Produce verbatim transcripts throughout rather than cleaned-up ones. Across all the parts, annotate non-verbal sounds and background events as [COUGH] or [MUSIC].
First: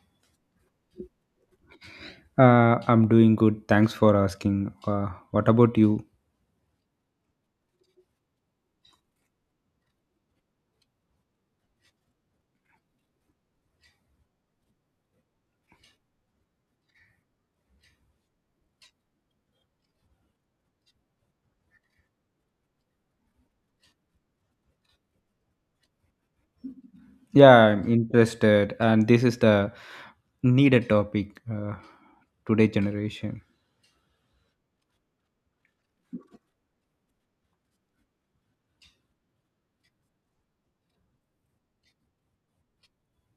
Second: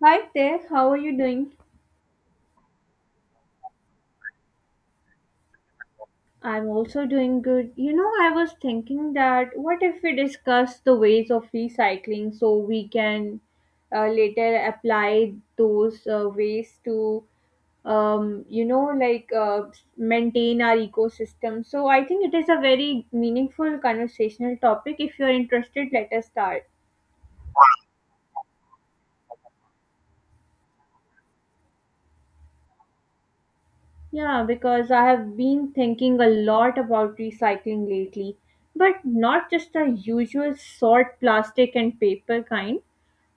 Hi there, how are you doing? Uh, I'm doing good. Thanks for asking. Uh, what about you? I'm also doing good. You know, I was thinking that what if we discuss the ways of recycling so we can uh, later apply those uh, ways to, um, you know, like uh, maintain our ecosystem. So I think it is a very meaningful conversational topic. If you're interested, let us start. Yeah, I'm interested, and this is the needed topic uh, today generation. Yeah, because I have been thinking a lot about recycling lately, but not just the usual sort plastic and paper kind.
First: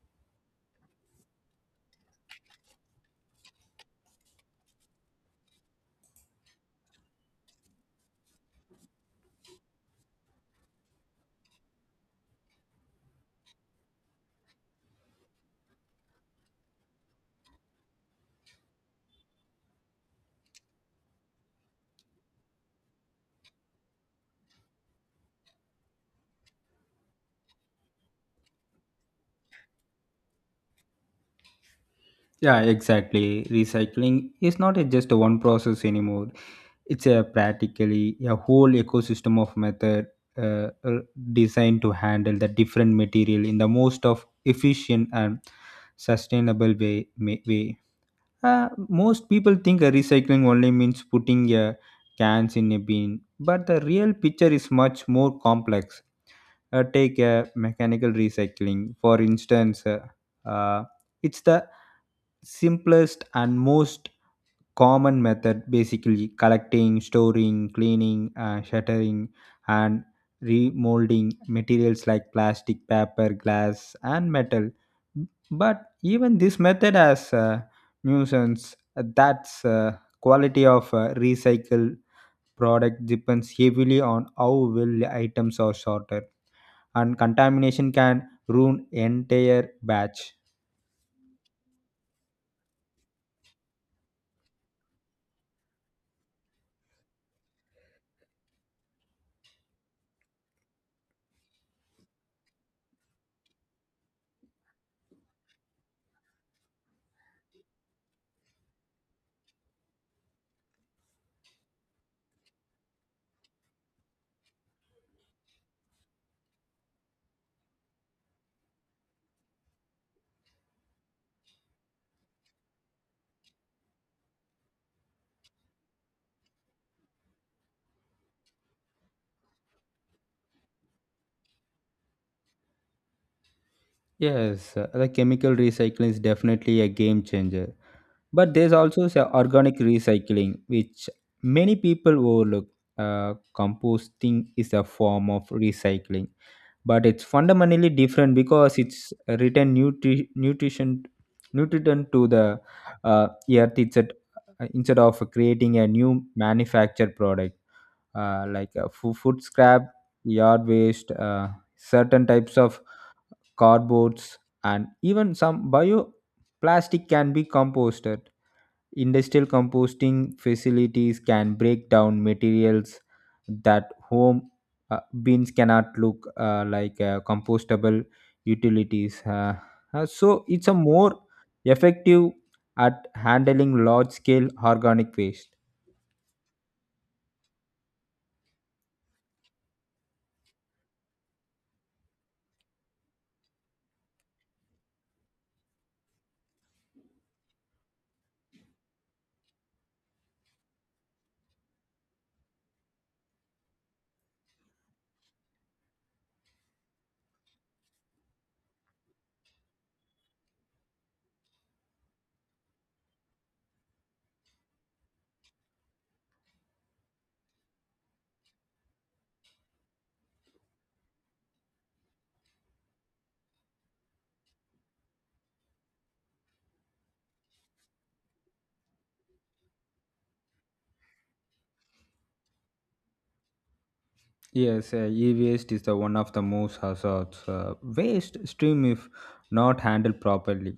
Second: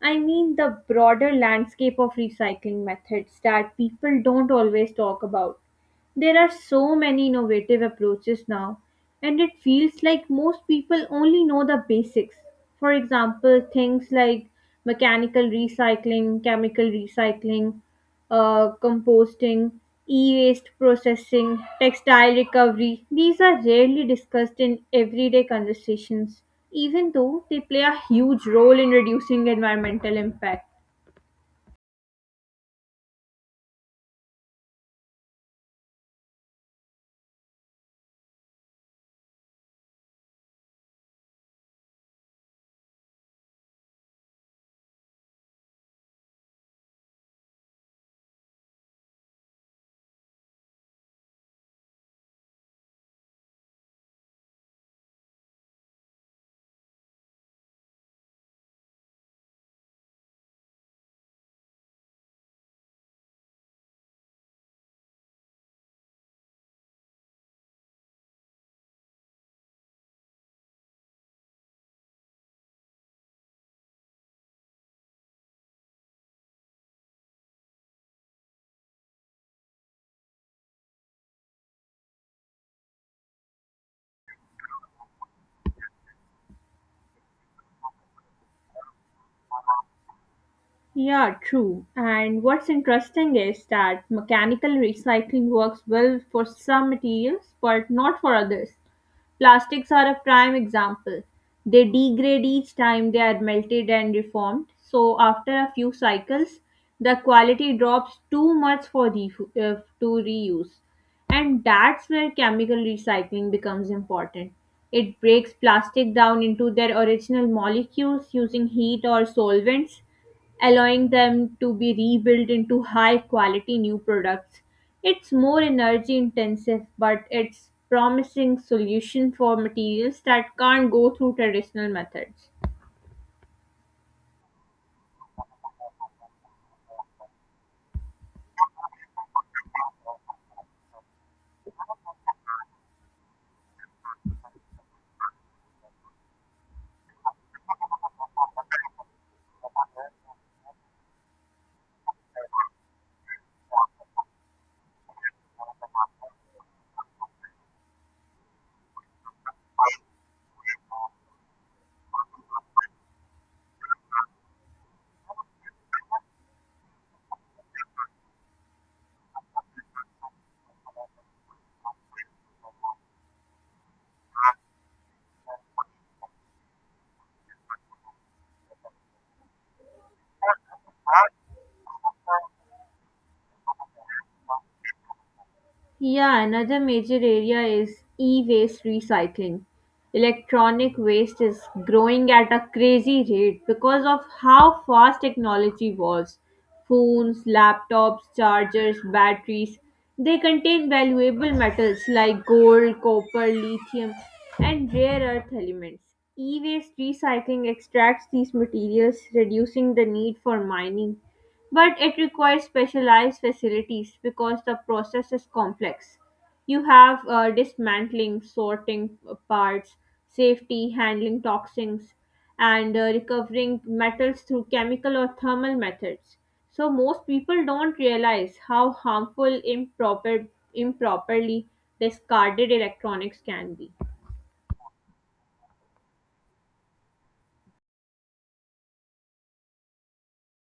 I mean the broader landscape of recycling methods that people don't always talk about. There are so many innovative approaches now, and it feels like most people only know the basics. For example, things like mechanical recycling, chemical recycling, uh, composting, e waste processing, textile recovery. These are rarely discussed in everyday conversations, even though they play a huge role in reducing environmental impact. Yeah, exactly. Recycling is not a just a one process anymore. It's a practically a whole ecosystem of method uh, uh, designed to handle the different material in the most of efficient and sustainable way, ma- way. Uh, most people think uh, recycling only means putting uh, cans in a bin, but the real picture is much more complex. Uh, take uh, mechanical recycling, for instance. uh, uh, it's the simplest and most common method, basically collecting, storing, cleaning, uh, shattering, and remolding materials like plastic, paper, glass, and metal. But even this method has a nuisance. That's uh, quality of uh, recycled product depends heavily on how well items are sorted, and contamination can ruin entire batch. Yeah, true. And what's interesting is that mechanical recycling works well for some materials, but not for others. Plastics are a prime example. They degrade each time they are melted and reformed, so after a few cycles, the quality drops too much for the, uh, to reuse. And that's where chemical recycling becomes important. It breaks plastic down into their original molecules using heat or solvents allowing them to be rebuilt into high quality new products. It's more energy intensive, but it's promising solution for materials that can't go through traditional methods. Yes, uh, the chemical recycling is definitely a game changer. But there's also s- organic recycling, which many people overlook. Uh, composting is a form of recycling, but it's fundamentally different because it's written nutri- nutrition nutrient to the uh, earth it's at, instead of creating a new manufactured product. Uh, like uh, fo- food scrap, yard waste, uh, certain types of cardboards, and even some bioplastic can be composted. Industrial composting facilities can break down materials that home uh, bins cannot look uh, like uh, compostable utilities. Uh, uh, so it's a more effective at handling large scale organic waste. Yeah, another major area is e waste recycling. Electronic waste is growing at a crazy rate because of how fast technology evolves. Phones, laptops, chargers, batteries, they contain valuable metals like gold, copper, lithium, and rare earth elements. E waste recycling extracts these materials, reducing the need for mining but it requires specialized facilities because the process is complex. You have uh, dismantling, sorting uh, parts, safety, handling toxins, and uh, recovering metals through chemical or thermal methods. So most people don't realize how harmful improper improperly discarded electronics can be. Yes, uh, e-waste is the one of the most hazards uh, waste stream if not handled properly.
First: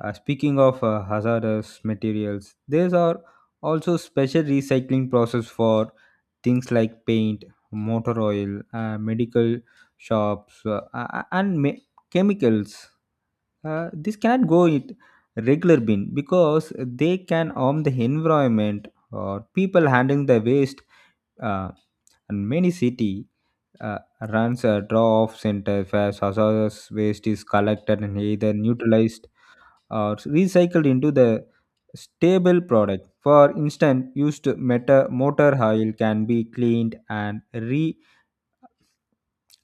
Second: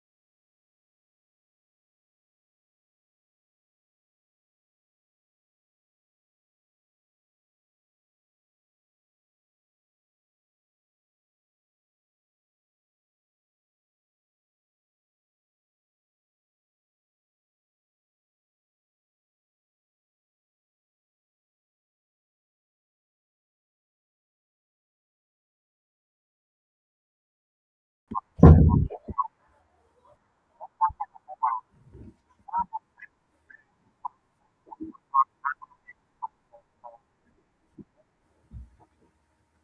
Uh, speaking of uh, hazardous materials, there are also special recycling process for things like paint, motor oil, uh, medical shops, uh, a- and me- chemicals. Uh, this cannot go in regular bin because they can harm the environment or people handling the waste. Uh, and many city uh, runs a draw-off center where hazardous waste is collected and either neutralized or recycled into the stable product. For instance, used meta- motor oil can be cleaned and re-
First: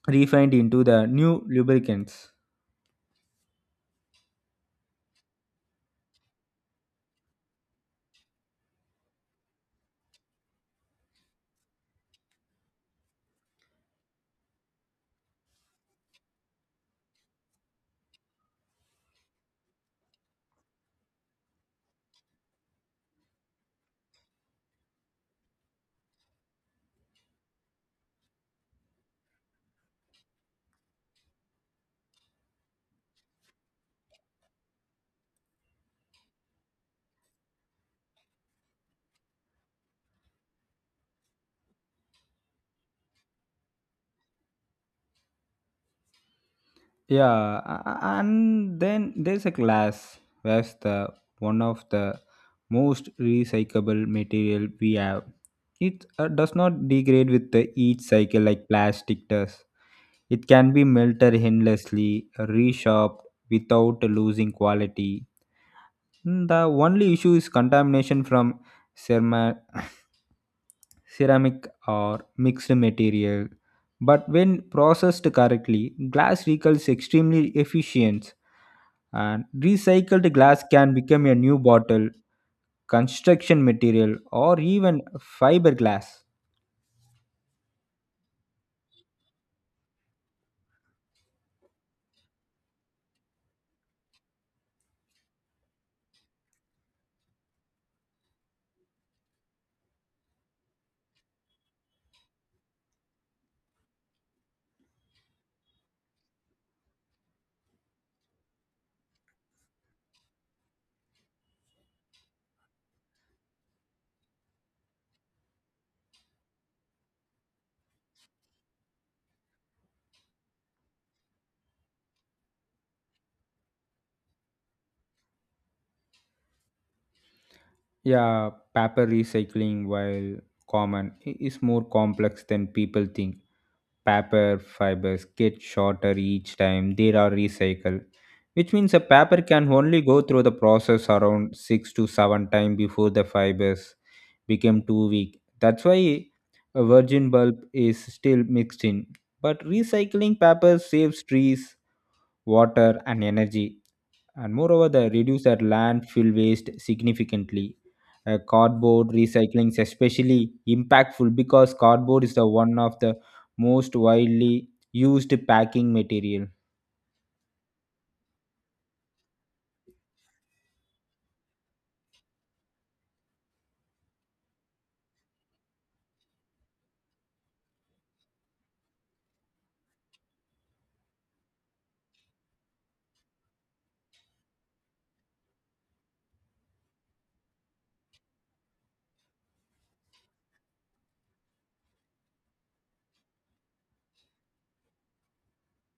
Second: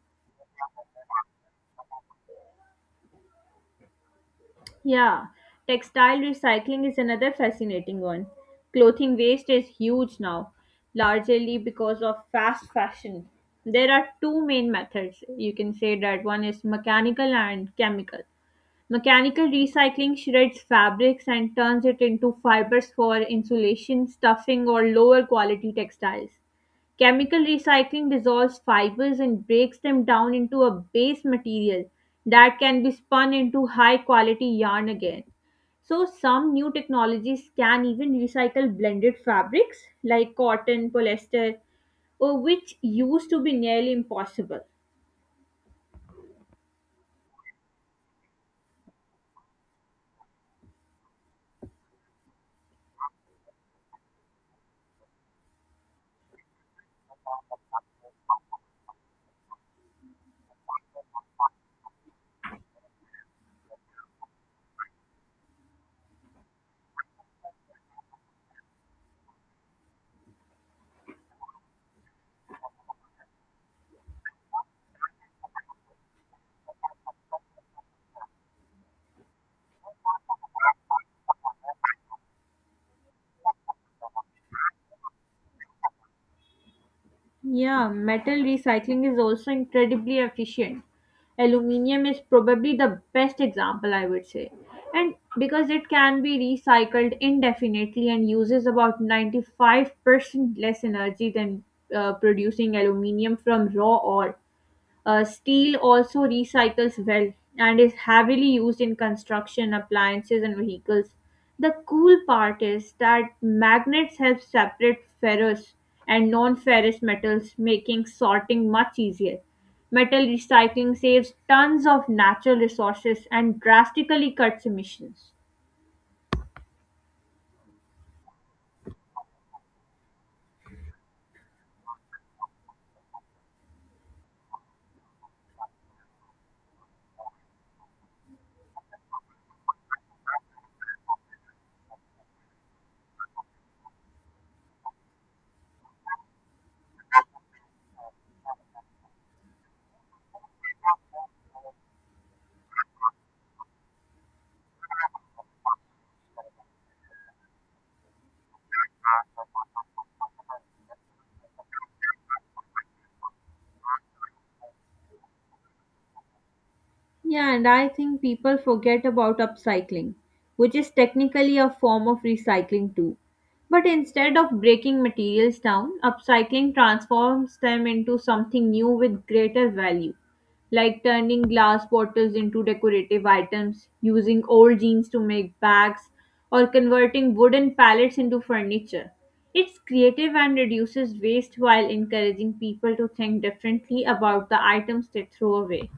refined into the new lubricants. Yeah, textile recycling is another fascinating one. Clothing waste is huge now, largely because of fast fashion. There are two main methods. You can say that one is mechanical and chemical. Mechanical recycling shreds fabrics and turns it into fibers for insulation, stuffing, or lower quality textiles. Chemical recycling dissolves fibers and breaks them down into a base material that can be spun into high quality yarn again. So, some new technologies can even recycle blended fabrics like cotton, polyester, uh, which used to be nearly impossible. Yeah, a- a- and then there's a glass that's the one of the most recyclable material we have. It uh, does not degrade with the each cycle like plastic does. It can be melted endlessly, reshopped, without losing quality. Mm, the only issue is contamination from ceramic [COUGHS] ceramic or mixed material, but when processed correctly, glass recovers extremely efficient. And recycled glass can become a new bottle, construction material, or even fiberglass. Yeah, metal recycling is also incredibly efficient. Aluminium is probably the best example, I would say. And because it can be recycled indefinitely and uses about ninety-five percent less energy than uh, producing aluminium from raw ore, uh, steel also recycles well and is heavily used in construction, appliances, and vehicles. The cool part is that magnets help separate ferrous and non ferrous metals, making sorting much easier. Metal recycling saves tons of natural resources and drastically cuts emissions. Yeah, paper recycling, while common, i- is more complex than people think. Paper fibers get shorter each time they are recycled, which means a paper can only go through the process around six to seven times before the fibers become too weak. That's why a virgin bulb is still mixed in, but recycling paper saves trees, water, and energy, and moreover they reduce their landfill waste significantly. Uh, cardboard recycling is especially impactful because cardboard is the one of the most widely used packing material. Yeah, and I think people forget about upcycling, which is technically a form of recycling too. But instead of breaking materials down, upcycling transforms them into something new with greater value, like turning glass bottles into decorative items, using old jeans to make bags, or converting wooden pallets into furniture. It's creative and reduces waste while encouraging people to think differently about the items they throw away.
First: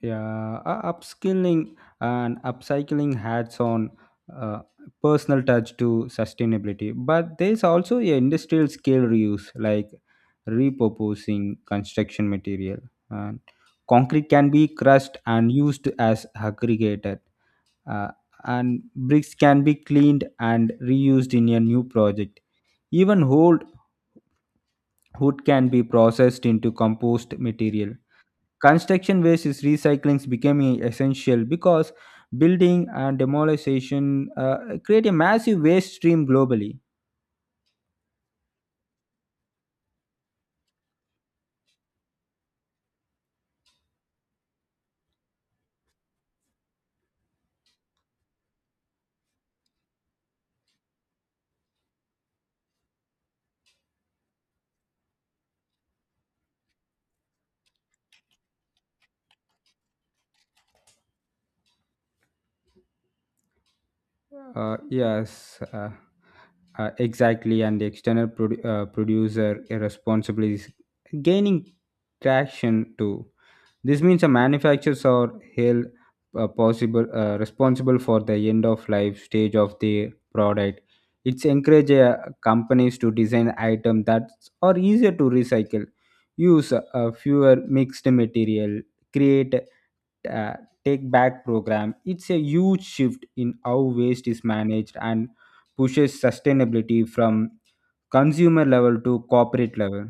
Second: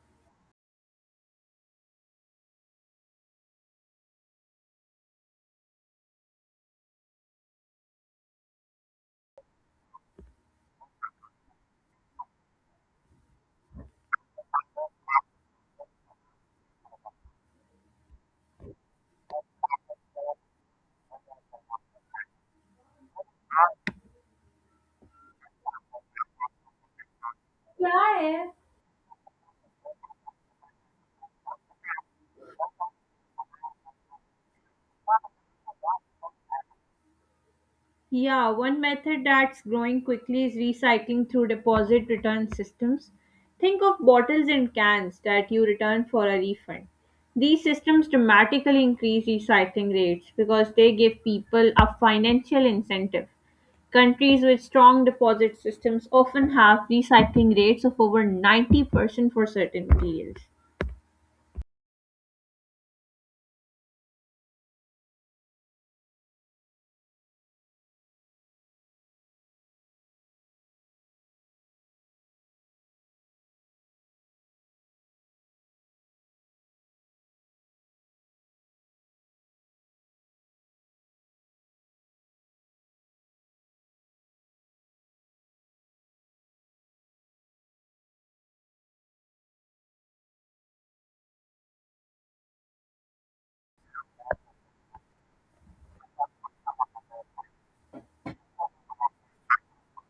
Yeah, uh, upskilling and upcycling hats on uh, personal touch to sustainability. But there's also a industrial scale reuse, like repurposing construction material. And concrete can be crushed and used as aggregator, uh, and bricks can be cleaned and reused in a new project. Even old wood can be processed into compost material. क्या है Construction waste is recycling becoming essential because building and demolition uh, create a massive waste stream globally. Yeah, one method that's growing quickly is recycling through deposit return systems. Think of bottles and cans that you return for a refund. These systems dramatically increase recycling rates because they give people a financial incentive. Countries with strong deposit systems often have recycling rates of over ninety percent for certain materials. Uh, yes, uh, uh, exactly. And the external produ- uh, producer irresponsibly is gaining traction too. This means the manufacturers are held uh, possible uh, responsible for the end of life stage of the product. It's encourage uh, companies to design items that are easier to recycle, use uh, fewer mixed material, create uh, take back program. It's a huge shift in how waste is managed and pushes sustainability from consumer level to corporate level.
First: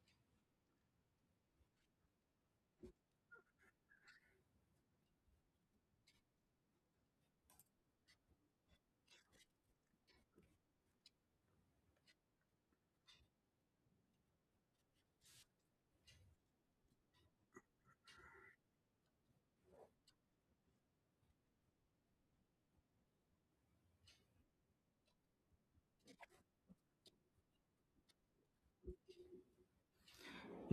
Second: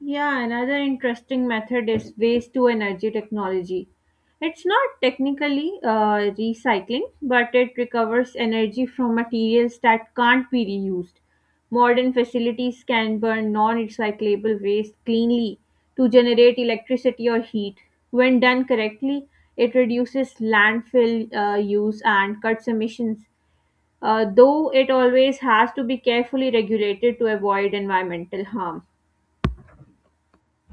Yeah, another interesting method is waste to energy technology. It's not technically uh, recycling, but it recovers energy from materials that can't be reused. Modern facilities can burn non recyclable waste cleanly to generate electricity or heat. When done correctly, it reduces landfill uh, use and cuts emissions, uh, though it always has to be carefully regulated to avoid environmental harm.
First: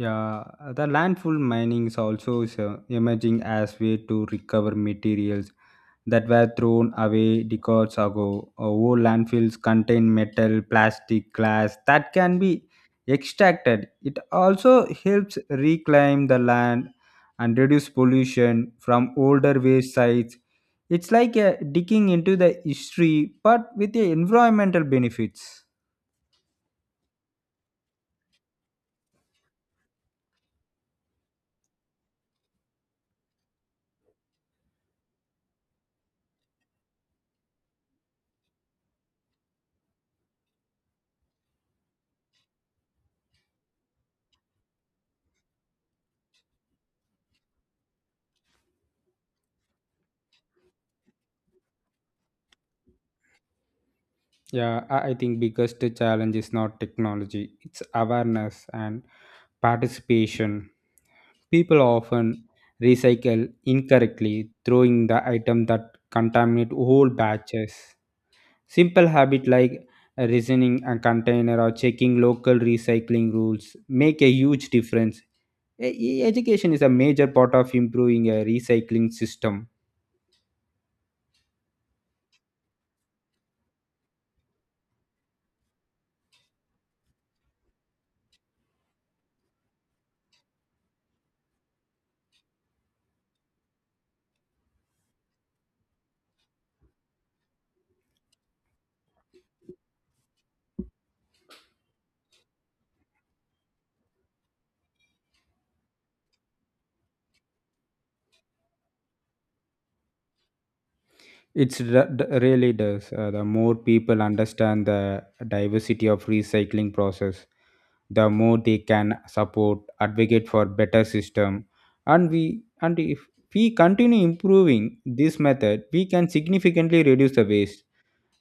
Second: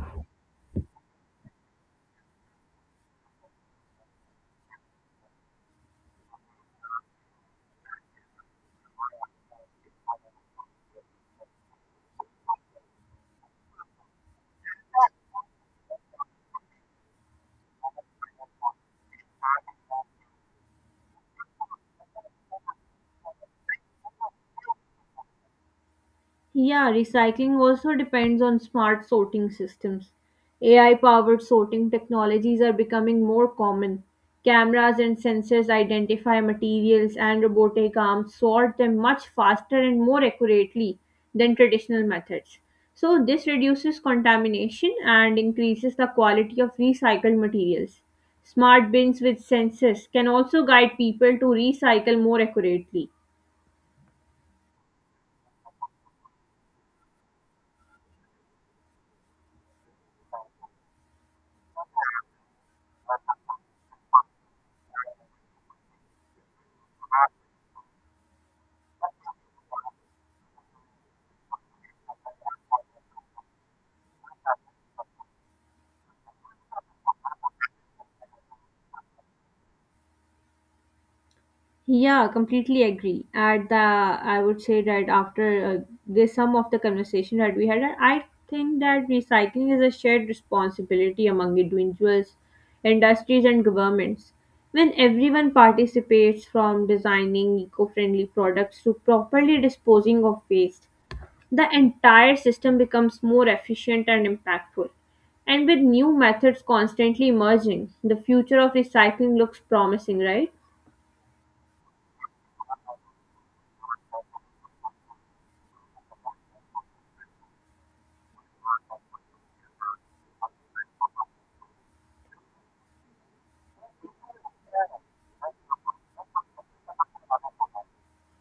Yeah, the landfill mining is also is, uh, emerging as way to recover materials that were thrown away decades ago. Uh, Old landfills contain metal, plastic, glass that can be extracted. It also helps reclaim the land and reduce pollution from older waste sites. It's like uh, digging into the history but with the environmental benefits. Yeah, recycling also depends on smart sorting systems. A I powered sorting technologies are becoming more common. Cameras and sensors identify materials, and robotic arms sort them much faster and more accurately than traditional methods. So, this reduces contamination and increases the quality of recycled materials. Smart bins with sensors can also guide people to recycle more accurately. Yeah, I I think biggest challenge is not technology, it's awareness and participation. People often recycle incorrectly, throwing the item that contaminate whole batches. Simple habit like reasoning a container or checking local recycling rules make a huge difference. E- e- Education is a major part of improving a recycling system. Yeah, completely agree. At the, I would say that after uh, this sum of the conversation that we had, I think that recycling is a shared responsibility among individuals, industries, and governments. When everyone participates from designing eco-friendly products to properly disposing of waste, the entire system becomes more efficient and impactful. And with new methods constantly emerging, the future of recycling looks promising, right? It's re- d- really does. Uh, the more people understand the diversity of recycling process, the more they can support, advocate for better system, and we and if we continue improving this method, we can significantly reduce the waste,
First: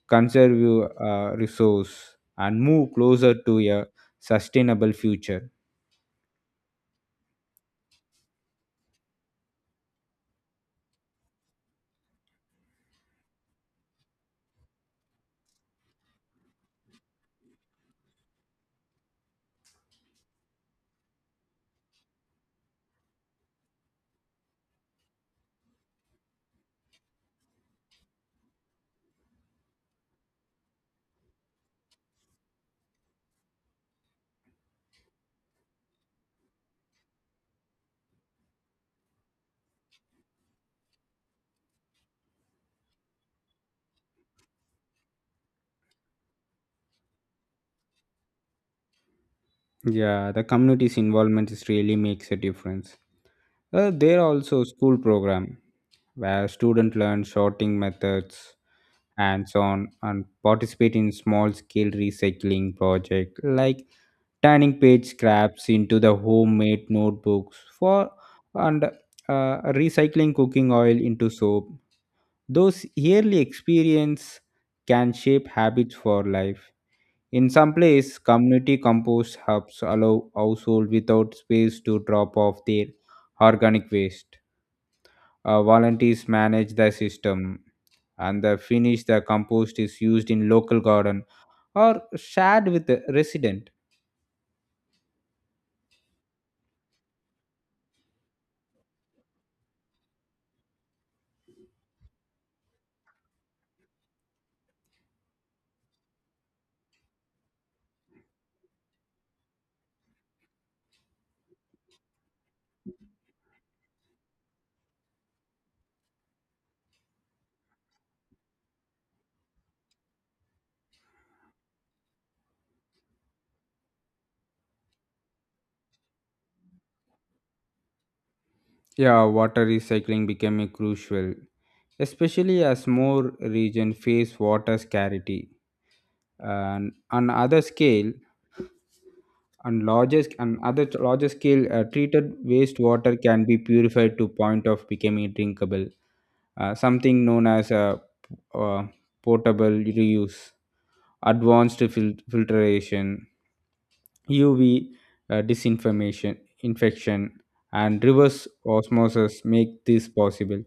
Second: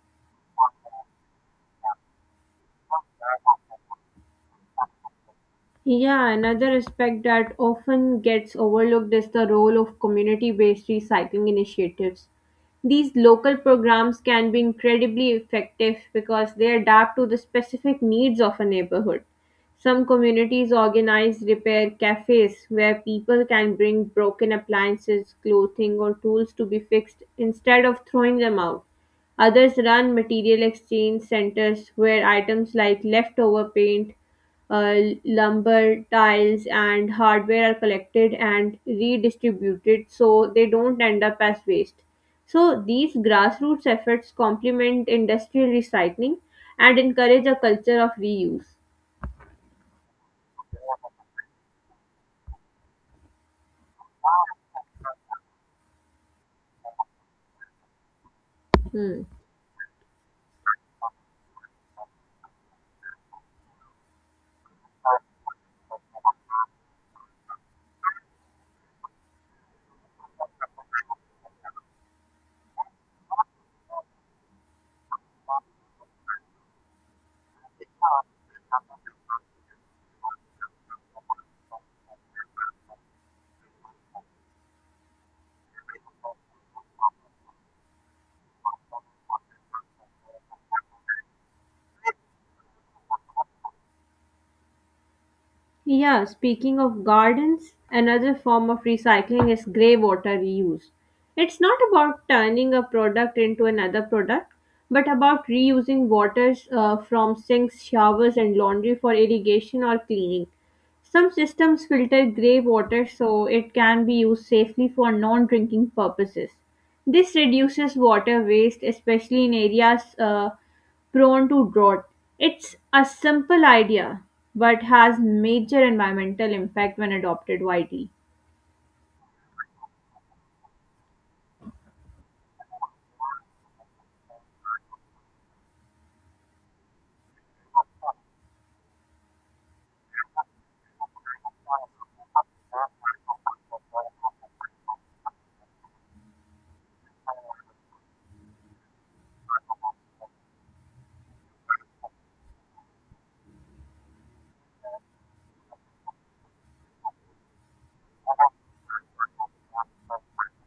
conserve uh, resource, and move closer to a sustainable future. Yeah, another aspect that often gets overlooked is the role of community based recycling initiatives. These local programs can be incredibly effective because they adapt to the specific needs of a neighborhood. Some communities organize repair cafes where people can bring broken appliances, clothing, or tools to be fixed instead of throwing them out. Others run material exchange centers where items like leftover paint uh, lumber, tiles, and hardware are collected and redistributed so they don't end up as waste. So, these grassroots efforts complement industrial recycling and encourage a culture of reuse. Yeah, the community's involvement is really makes a difference. Uh, there are also school program where students learn sorting methods Hmm. and so on and participate in small scale recycling project like turning page scraps into the homemade notebooks for and uh, recycling cooking oil into soap. Those yearly experience can shape habits for life. In some place, community compost hubs allow household without space to drop off their organic waste. Uh, volunteers manage the system, and the finish the compost is used in local garden or shared with the resident. Yeah, speaking of gardens, another form of recycling is grey water reuse. It's not about turning a product into another product, but about reusing waters uh, from sinks, showers, and laundry for irrigation or cleaning. Some systems filter grey water so it can be used safely for non drinking purposes. This reduces water waste, especially in areas uh, prone to drought. It's a simple idea but has major environmental impact when adopted widely. Yeah, water recycling became a crucial, especially as more regions face water scarcity. And on other scale, on largest and other larger scale, uh, treated wastewater can be purified to point of becoming drinkable, uh, something known as a uh, portable reuse. Advanced fil- filtration, U V, uh, disinformation, infection, and reverse osmosis make this possible.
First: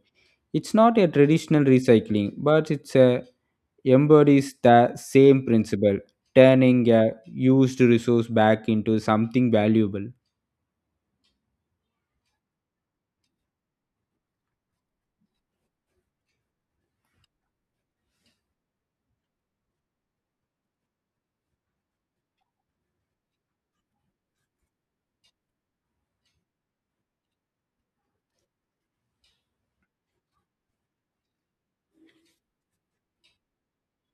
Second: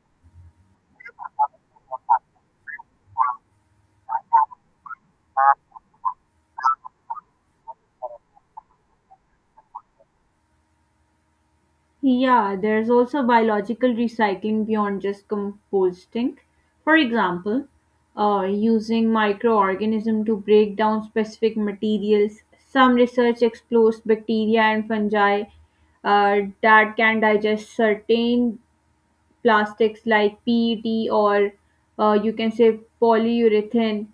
It's not a traditional recycling, but it's a embodies the same principle, turning a used resource back into something valuable. Yeah, there's also biological recycling beyond just composting. For example, uh, using microorganisms to break down specific materials. Some research explores bacteria and fungi uh, that can digest certain plastics like P E T or uh, you can say polyurethane,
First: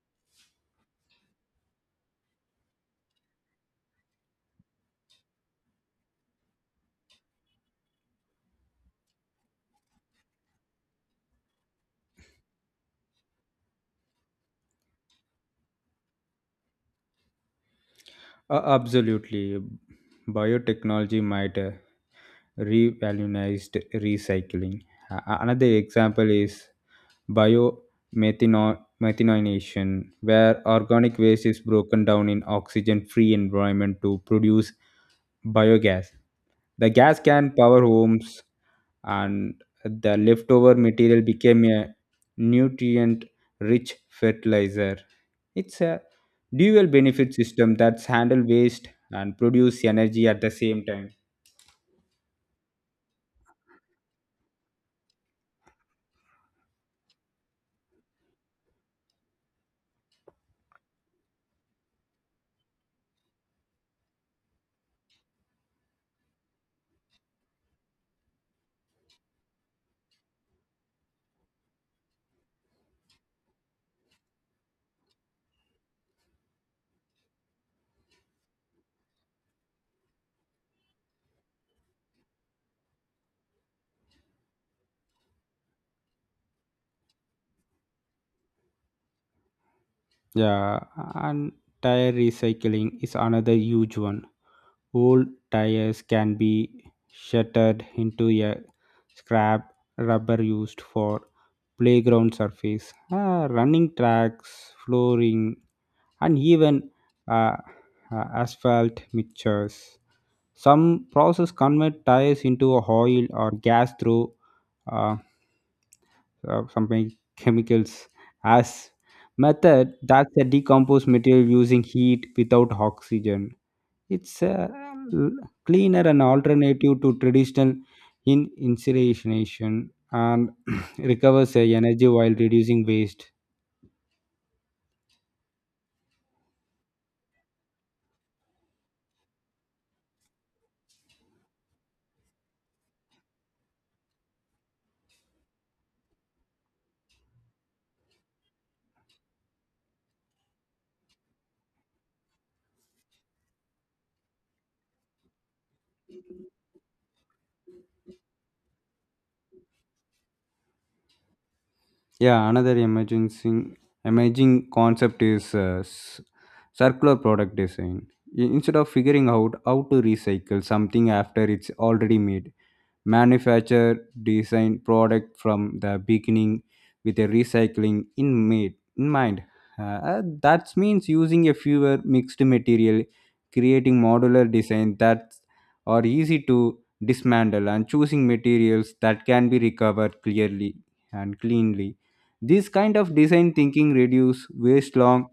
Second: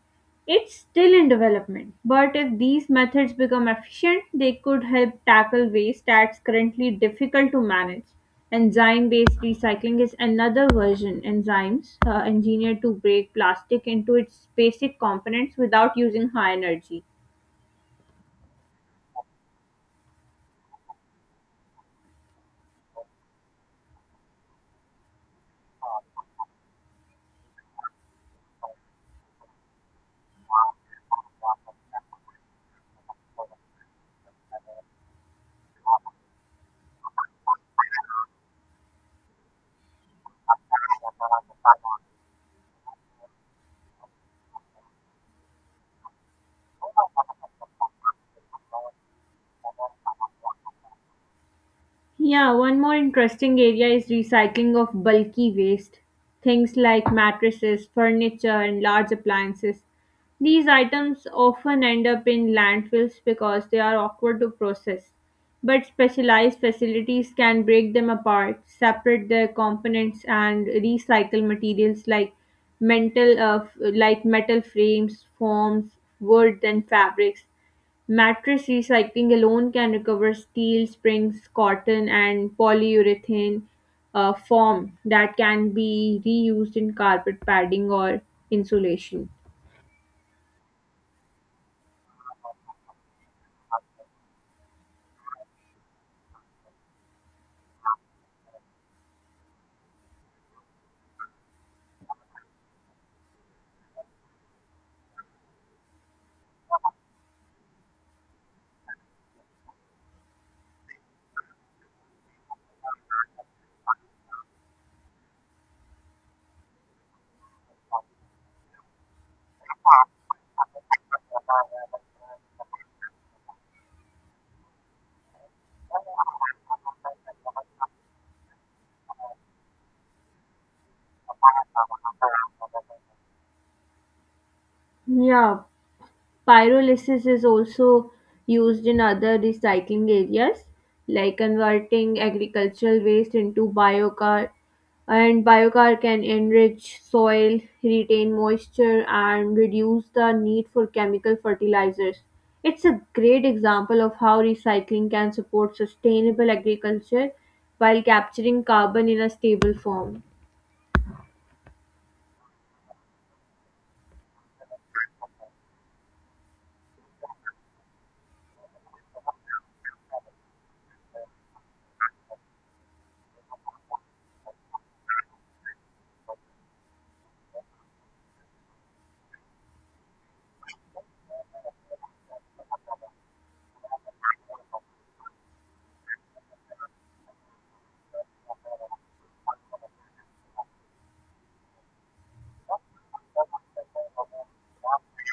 it's still in development. But if these methods become efficient, they could help tackle waste that's currently difficult to manage. Enzyme based recycling is another version. Enzymes uh, engineered to break plastic into its basic components without using high energy. Uh, absolutely, biotechnology might uh, revolutionized recycling. A- a- another example is biomethanation, where organic waste is broken down in oxygen-free environment to produce biogas. The gas can power homes, and the leftover material became a nutrient-rich fertilizer. It's a dual benefit system that's handle waste and produce energy at the same time. Yeah, one more interesting area is recycling of bulky waste. Things like mattresses, furniture, and large appliances. These items often end up in landfills because they are awkward to process. But specialized facilities can break them apart, separate their components, and recycle materials like mental, uh, f- like metal frames, foams, wood, and fabrics. Mattress recycling alone can recover steel, springs, cotton, and polyurethane uh, foam that can be reused in carpet padding or insulation. Yeah, and tire recycling is another huge one. Old tires can be shattered into a scrap rubber used for playground surface, uh, running tracks, flooring, and even uh, uh, asphalt mixtures. Some process convert tires into oil or gas through uh, uh, something chemicals as method that's a decomposed material using heat without oxygen. It's a l- cleaner and alternative to traditional in incineration and [CLEARS THROAT] recovers the energy while reducing waste. Yeah, Pyrolysis is also used in other recycling areas, like converting agricultural waste into biochar. And biochar can enrich soil, retain moisture, and reduce the need for chemical fertilizers. It's a great example of how recycling can support sustainable agriculture while capturing carbon in a stable form. Yeah, another emerging emerging concept is uh, s- circular product design. I- instead of figuring out how to recycle something after it's already made, manufacture design product from the beginning with a recycling in, made, in mind. Uh, uh, that means using a fewer mixed material, creating modular design that are easy to dismantle, and choosing materials that can be recovered clearly and cleanly. This kind of design thinking reduce waste long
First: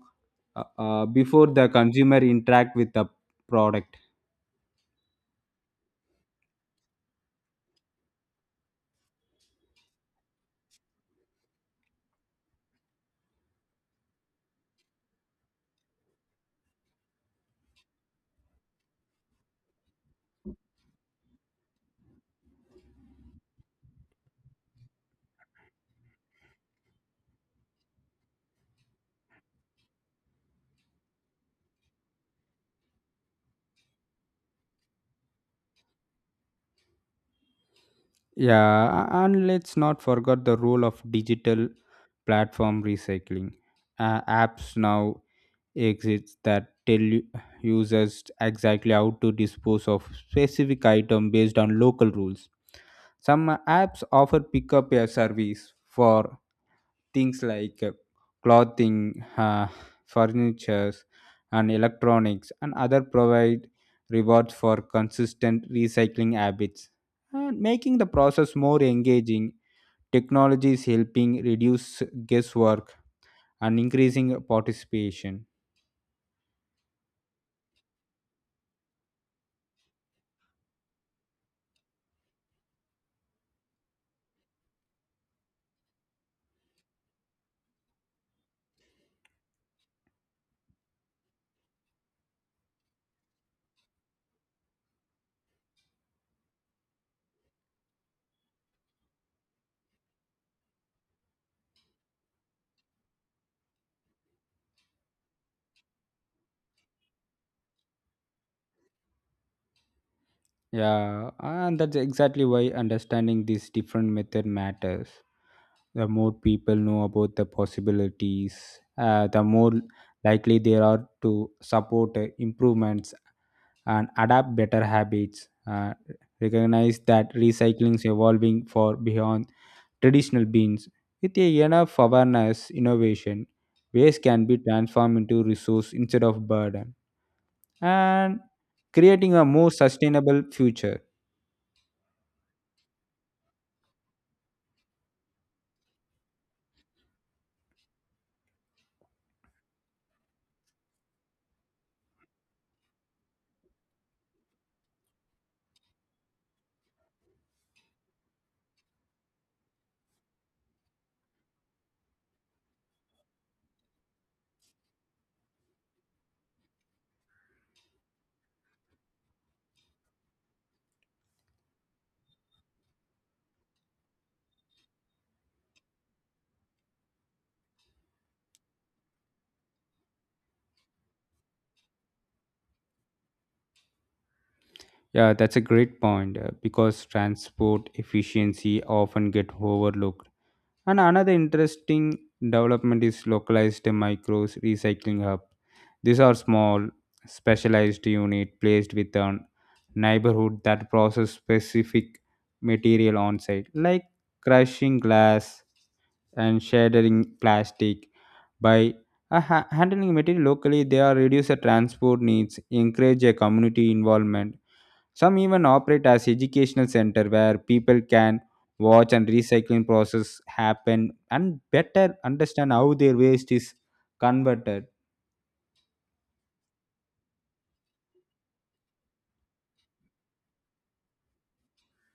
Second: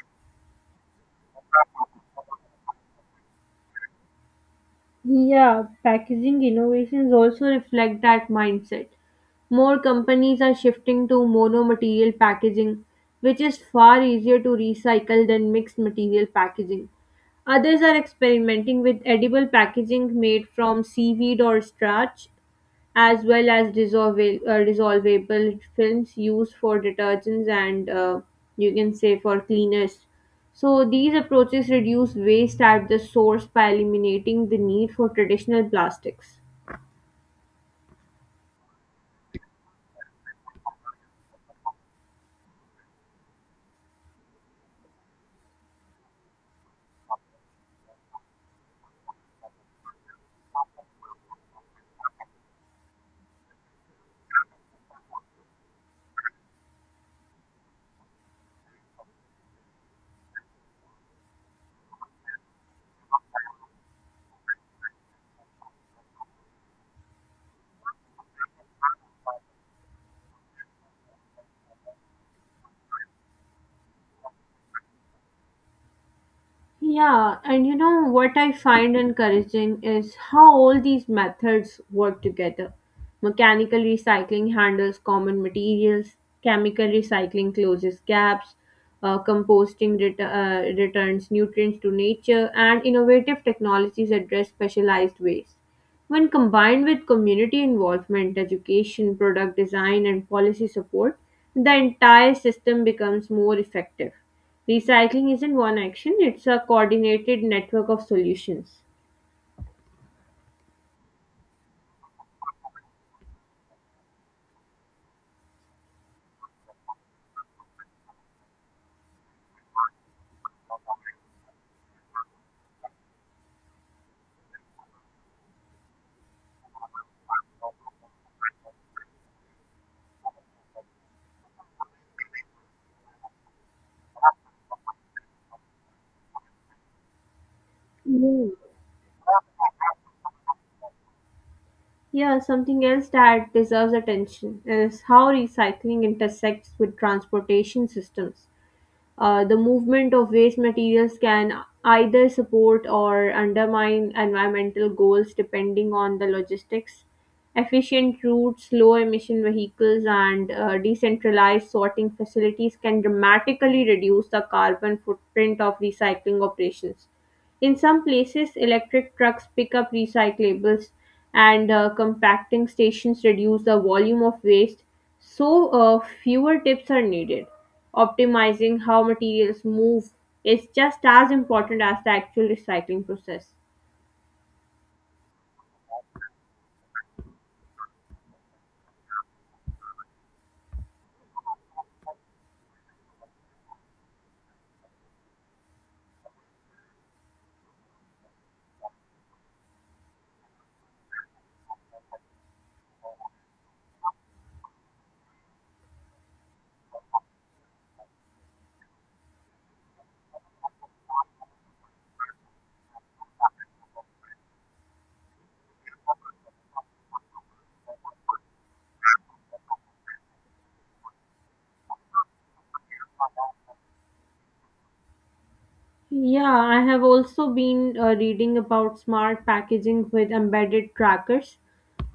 uh, uh, before the consumer interact with the product. Yeah, packaging innovations also reflect that mindset. More companies are shifting to mono-material packaging, which is far easier to recycle than mixed material packaging. Others are experimenting with edible packaging made from seaweed or starch, as well as dissolva- uh, dissolvable films used for detergents and uh, you can say for cleaners. So these approaches reduce waste at the source by eliminating the need for traditional plastics. Yeah, a- and let's not forget the role of digital platform recycling. Uh, apps now exist that tell u- users exactly how to dispose of specific item based on local rules. Some uh, apps offer pickup a service for things like uh, clothing, uh, furniture, and electronics, and other provide rewards for consistent recycling habits and making the process more engaging. Technology is helping reduce guesswork and increasing participation. Yeah, and you know what I find encouraging is how all these methods work together. Mechanical recycling handles common materials, chemical recycling closes gaps, uh, composting ret- uh, returns nutrients to nature, and innovative technologies address specialized waste. When combined with community involvement, education, product design, and policy support, the entire system becomes more effective. Recycling isn't one action, it's a coordinated network of solutions. Yeah, and that's exactly why understanding these different method matters. The more people know about the possibilities, uh, the more likely they are to support uh, improvements and adapt better habits. Uh, recognize that recycling is evolving for beyond traditional beans. With a enough awareness, innovation, waste can be transformed into resource instead of burden, and Yeah. creating a more sustainable future. Yeah, something else that deserves attention is how recycling intersects with transportation systems. Uh, the movement of waste materials can either support or undermine environmental goals depending on the logistics. Efficient routes, low emission vehicles, and uh, decentralized sorting facilities can dramatically reduce the carbon footprint of recycling operations. In some places, electric trucks pick up recyclables, and uh, compacting stations reduce the volume of waste, so uh, fewer tips are needed. Optimizing how materials move is just as important as the actual recycling process. Yeah, that's a great point, uh, because transport efficiency often get overlooked. And another interesting development is localized micros recycling hub. These are small, specialized unit placed with a neighborhood that process specific material on site, like crushing glass and shattering plastic. By uh, ha- handling material locally, they are reduce the transport needs, encourage a community involvement, some even operate as educational center where people can watch and recycling process happen and better understand how their waste is converted. Yeah, I have also been uh, reading about smart packaging with embedded trackers.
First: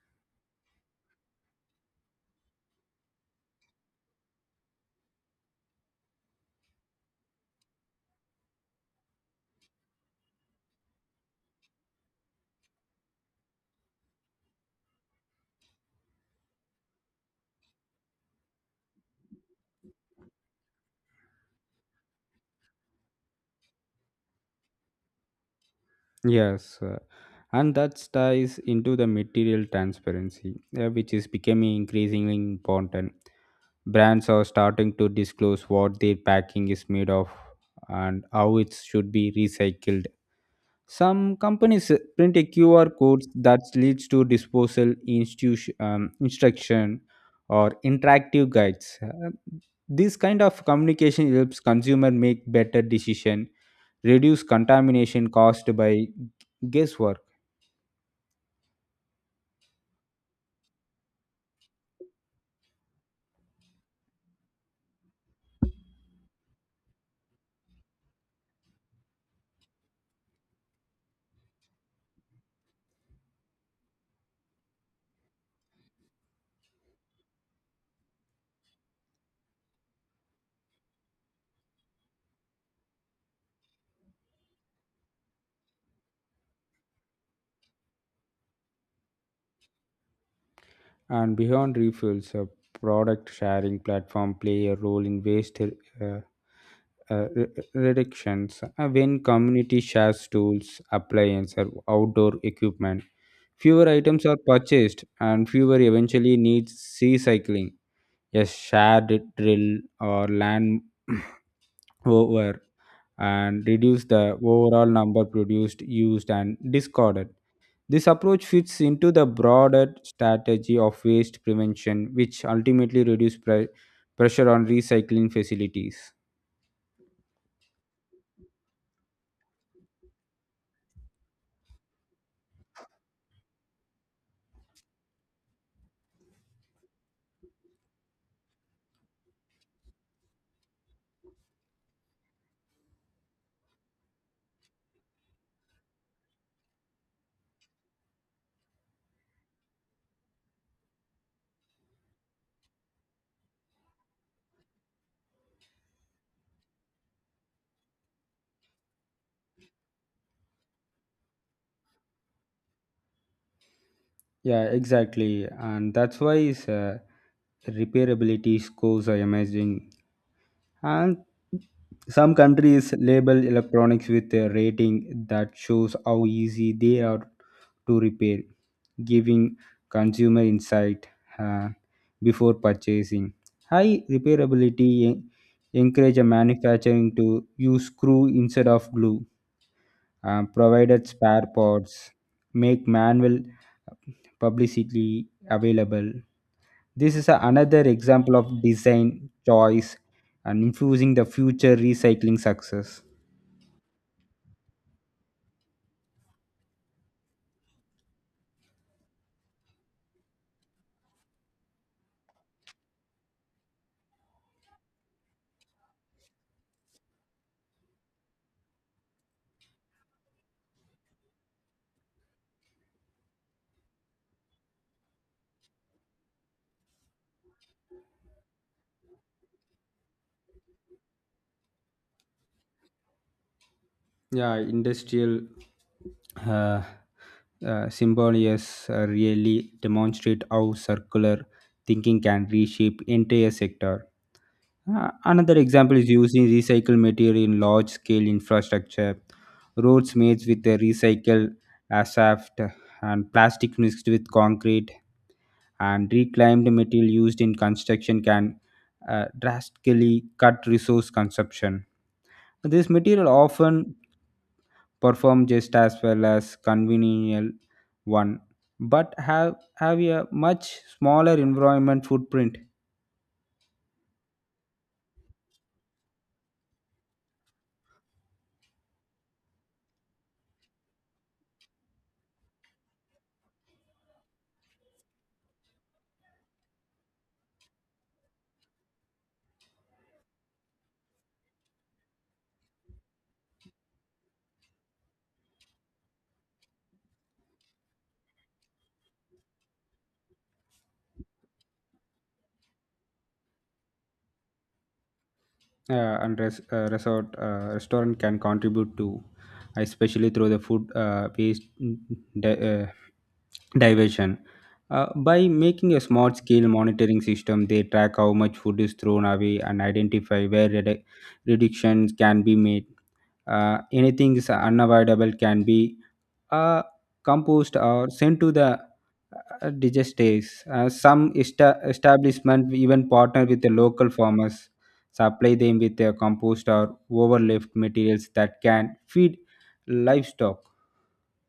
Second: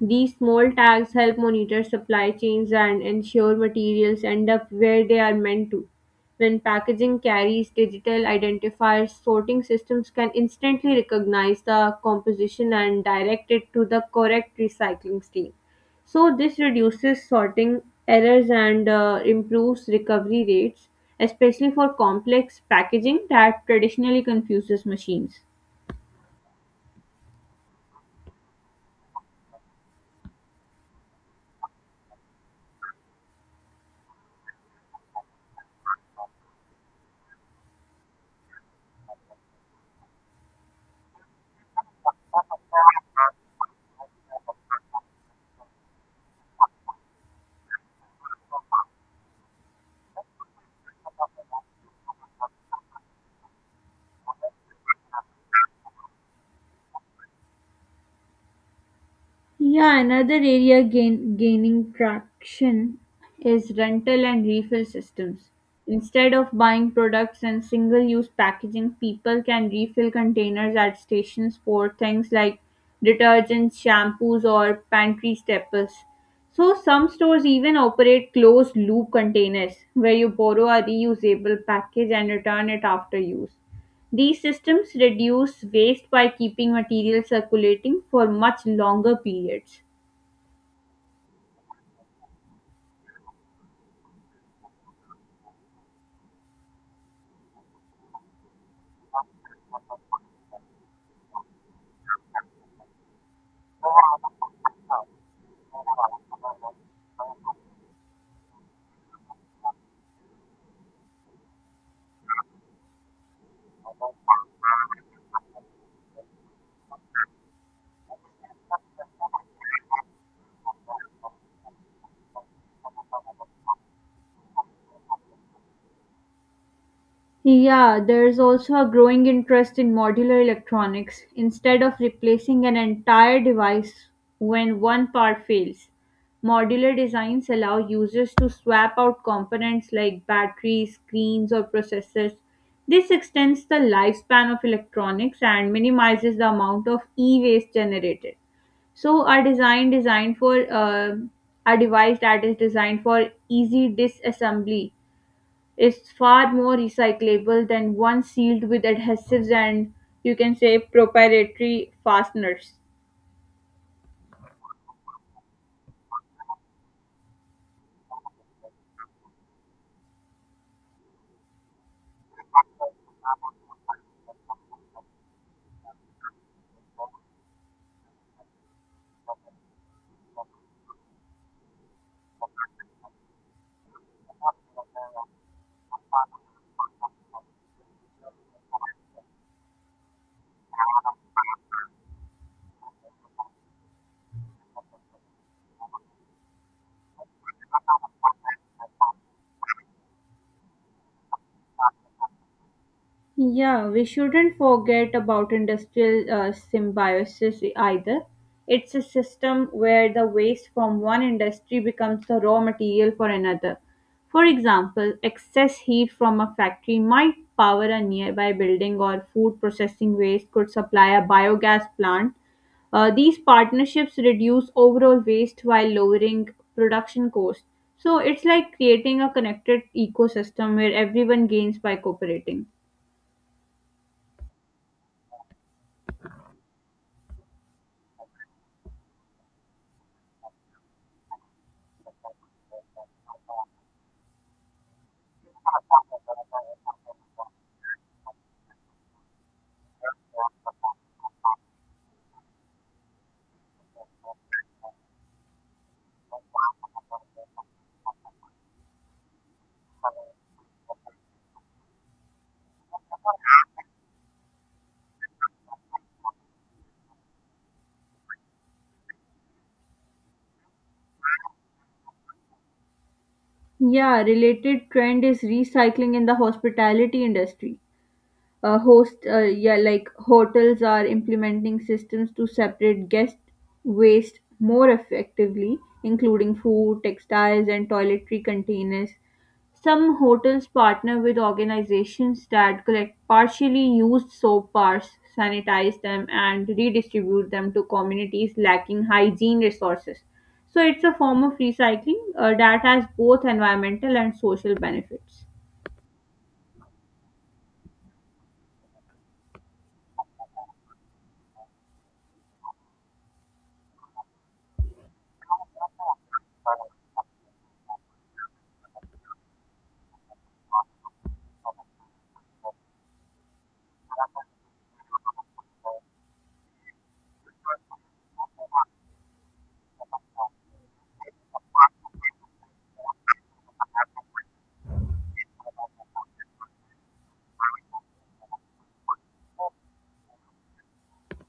These small tags help monitor supply chains and ensure materials end up where they are meant to. When packaging carries digital identifiers, sorting systems can instantly recognize the composition and direct it to the correct recycling stream. So this reduces sorting errors and uh, improves recovery rates, especially for complex packaging that traditionally confuses machines. Yes, uh, and that ties into the material transparency, uh, which is becoming increasingly important. Brands are starting to disclose what their packing is made of and how it should be recycled. Some companies uh, print a Q R code that leads to disposal institution, um, instruction or interactive guides. Uh, this kind of communication helps consumer make better decision, reduce contamination caused by guesswork, Yeah, another area gain, gaining traction is rental and refill systems. Instead of buying products in single use packaging, people can refill containers at stations for things like detergents, shampoos, or pantry staples. So, some stores even operate closed loop containers where you borrow a reusable package and return it after use. These systems reduce waste by keeping material circulating for much longer periods. and beyond refills. A product sharing platform play a role in waste uh, uh, re- reductions uh, when community shares tools, appliances, or outdoor equipment. Fewer items are purchased, and fewer eventually needs recycling. A shared drill or land [CLEARS THROAT] over and reduce the overall number produced, used, and discarded. This approach fits into the broader strategy of waste prevention, which ultimately reduce pre- pressure on recycling facilities. Yeah, there's also a growing interest in modular electronics. Instead of replacing an entire device when one part fails, modular designs allow users to swap out components like batteries, screens, or processors. This extends the lifespan of electronics and minimizes the amount of e waste generated. So, a design designed for uh, a device that is designed for easy disassembly is far more recyclable than one sealed with adhesives and you can say proprietary fasteners. Yeah, exactly. And that's why is uh, repairability scores are amazing. And some countries label electronics with a rating that shows how easy they are to repair, giving consumer insight uh, before purchasing. High repairability en- encourage a manufacturing to use screw instead of glue, uh, provided spare parts, make manual publicity available. This is a- another example of design choice and infusing the future recycling success. Yeah, we shouldn't forget about industrial uh, symbiosis either. It's a system where the waste from one industry becomes the raw material for another. For example, excess heat from a factory might power a nearby building, or food processing waste could supply a biogas plant. Uh, these partnerships reduce overall waste while lowering production costs. So it's like creating a connected ecosystem where everyone gains by cooperating. Yeah, industrial uh, uh, symbolies uh, really demonstrate how circular thinking can reshape entire sector. Uh, another example is using recycled material in large scale infrastructure, roads made with the recycled asphalt and plastic mixed with concrete and reclaimed material used in construction can uh, drastically cut resource consumption. This material often perform just as well as conventional one, but have have a much smaller environment footprint. Yeah, related trend is recycling in the hospitality industry uh, host uh, yeah like hotels are implementing systems to separate guest waste more effectively, including food, textiles, and toiletry containers. Some hotels partner with organizations that collect partially used soap bars, sanitize them, and redistribute them to communities lacking hygiene resources. So it's a form of recycling uh, that has both environmental and social benefits. Uh, and res- uh, resort uh, restaurant can contribute to, especially through the food uh, waste de- uh, diversion. Uh, by making a smart scale monitoring system, they track how much food is thrown away and identify where redu- reductions can be made. Uh, anything is unavoidable can be uh, composed or sent to the uh, digesters. Uh, some esta- establishment even partner with the local farmers, supply them with their compost or overleft materials that can feed livestock.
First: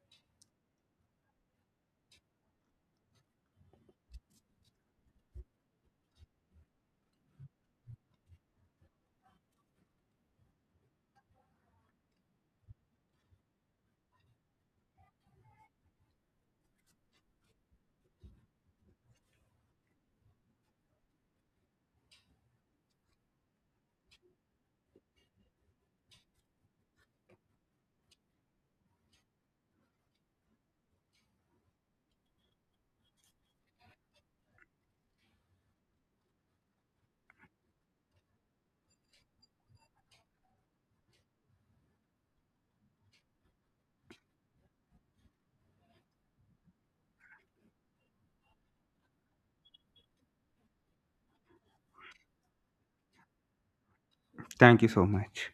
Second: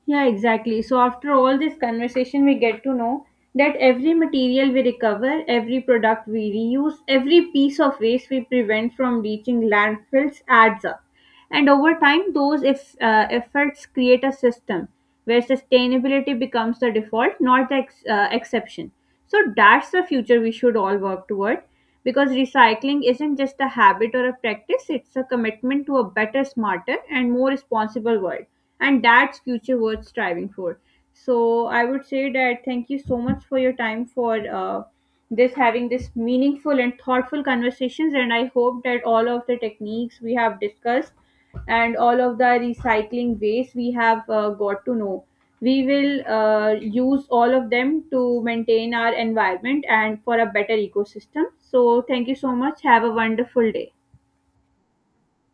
Yeah, exactly. So, after all this conversation, we get to know that every material we recover, every product we reuse, every piece of waste we prevent from reaching landfills adds up. And over time, those if, uh, efforts create a system where sustainability becomes the default, not the ex- uh, exception. So, that's the future we should all work toward, because recycling isn't just a habit or a practice, it's a commitment to a better, smarter, and more responsible world, and that's future worth striving for. So, I would say that thank you so much for your time for uh, this having this meaningful and thoughtful conversations, and I hope that all of the techniques we have discussed and all of the recycling ways we have uh, got to know, we will uh, use all of them to maintain our environment and for a better ecosystem. So thank you so much, have a wonderful day. Thank you so much.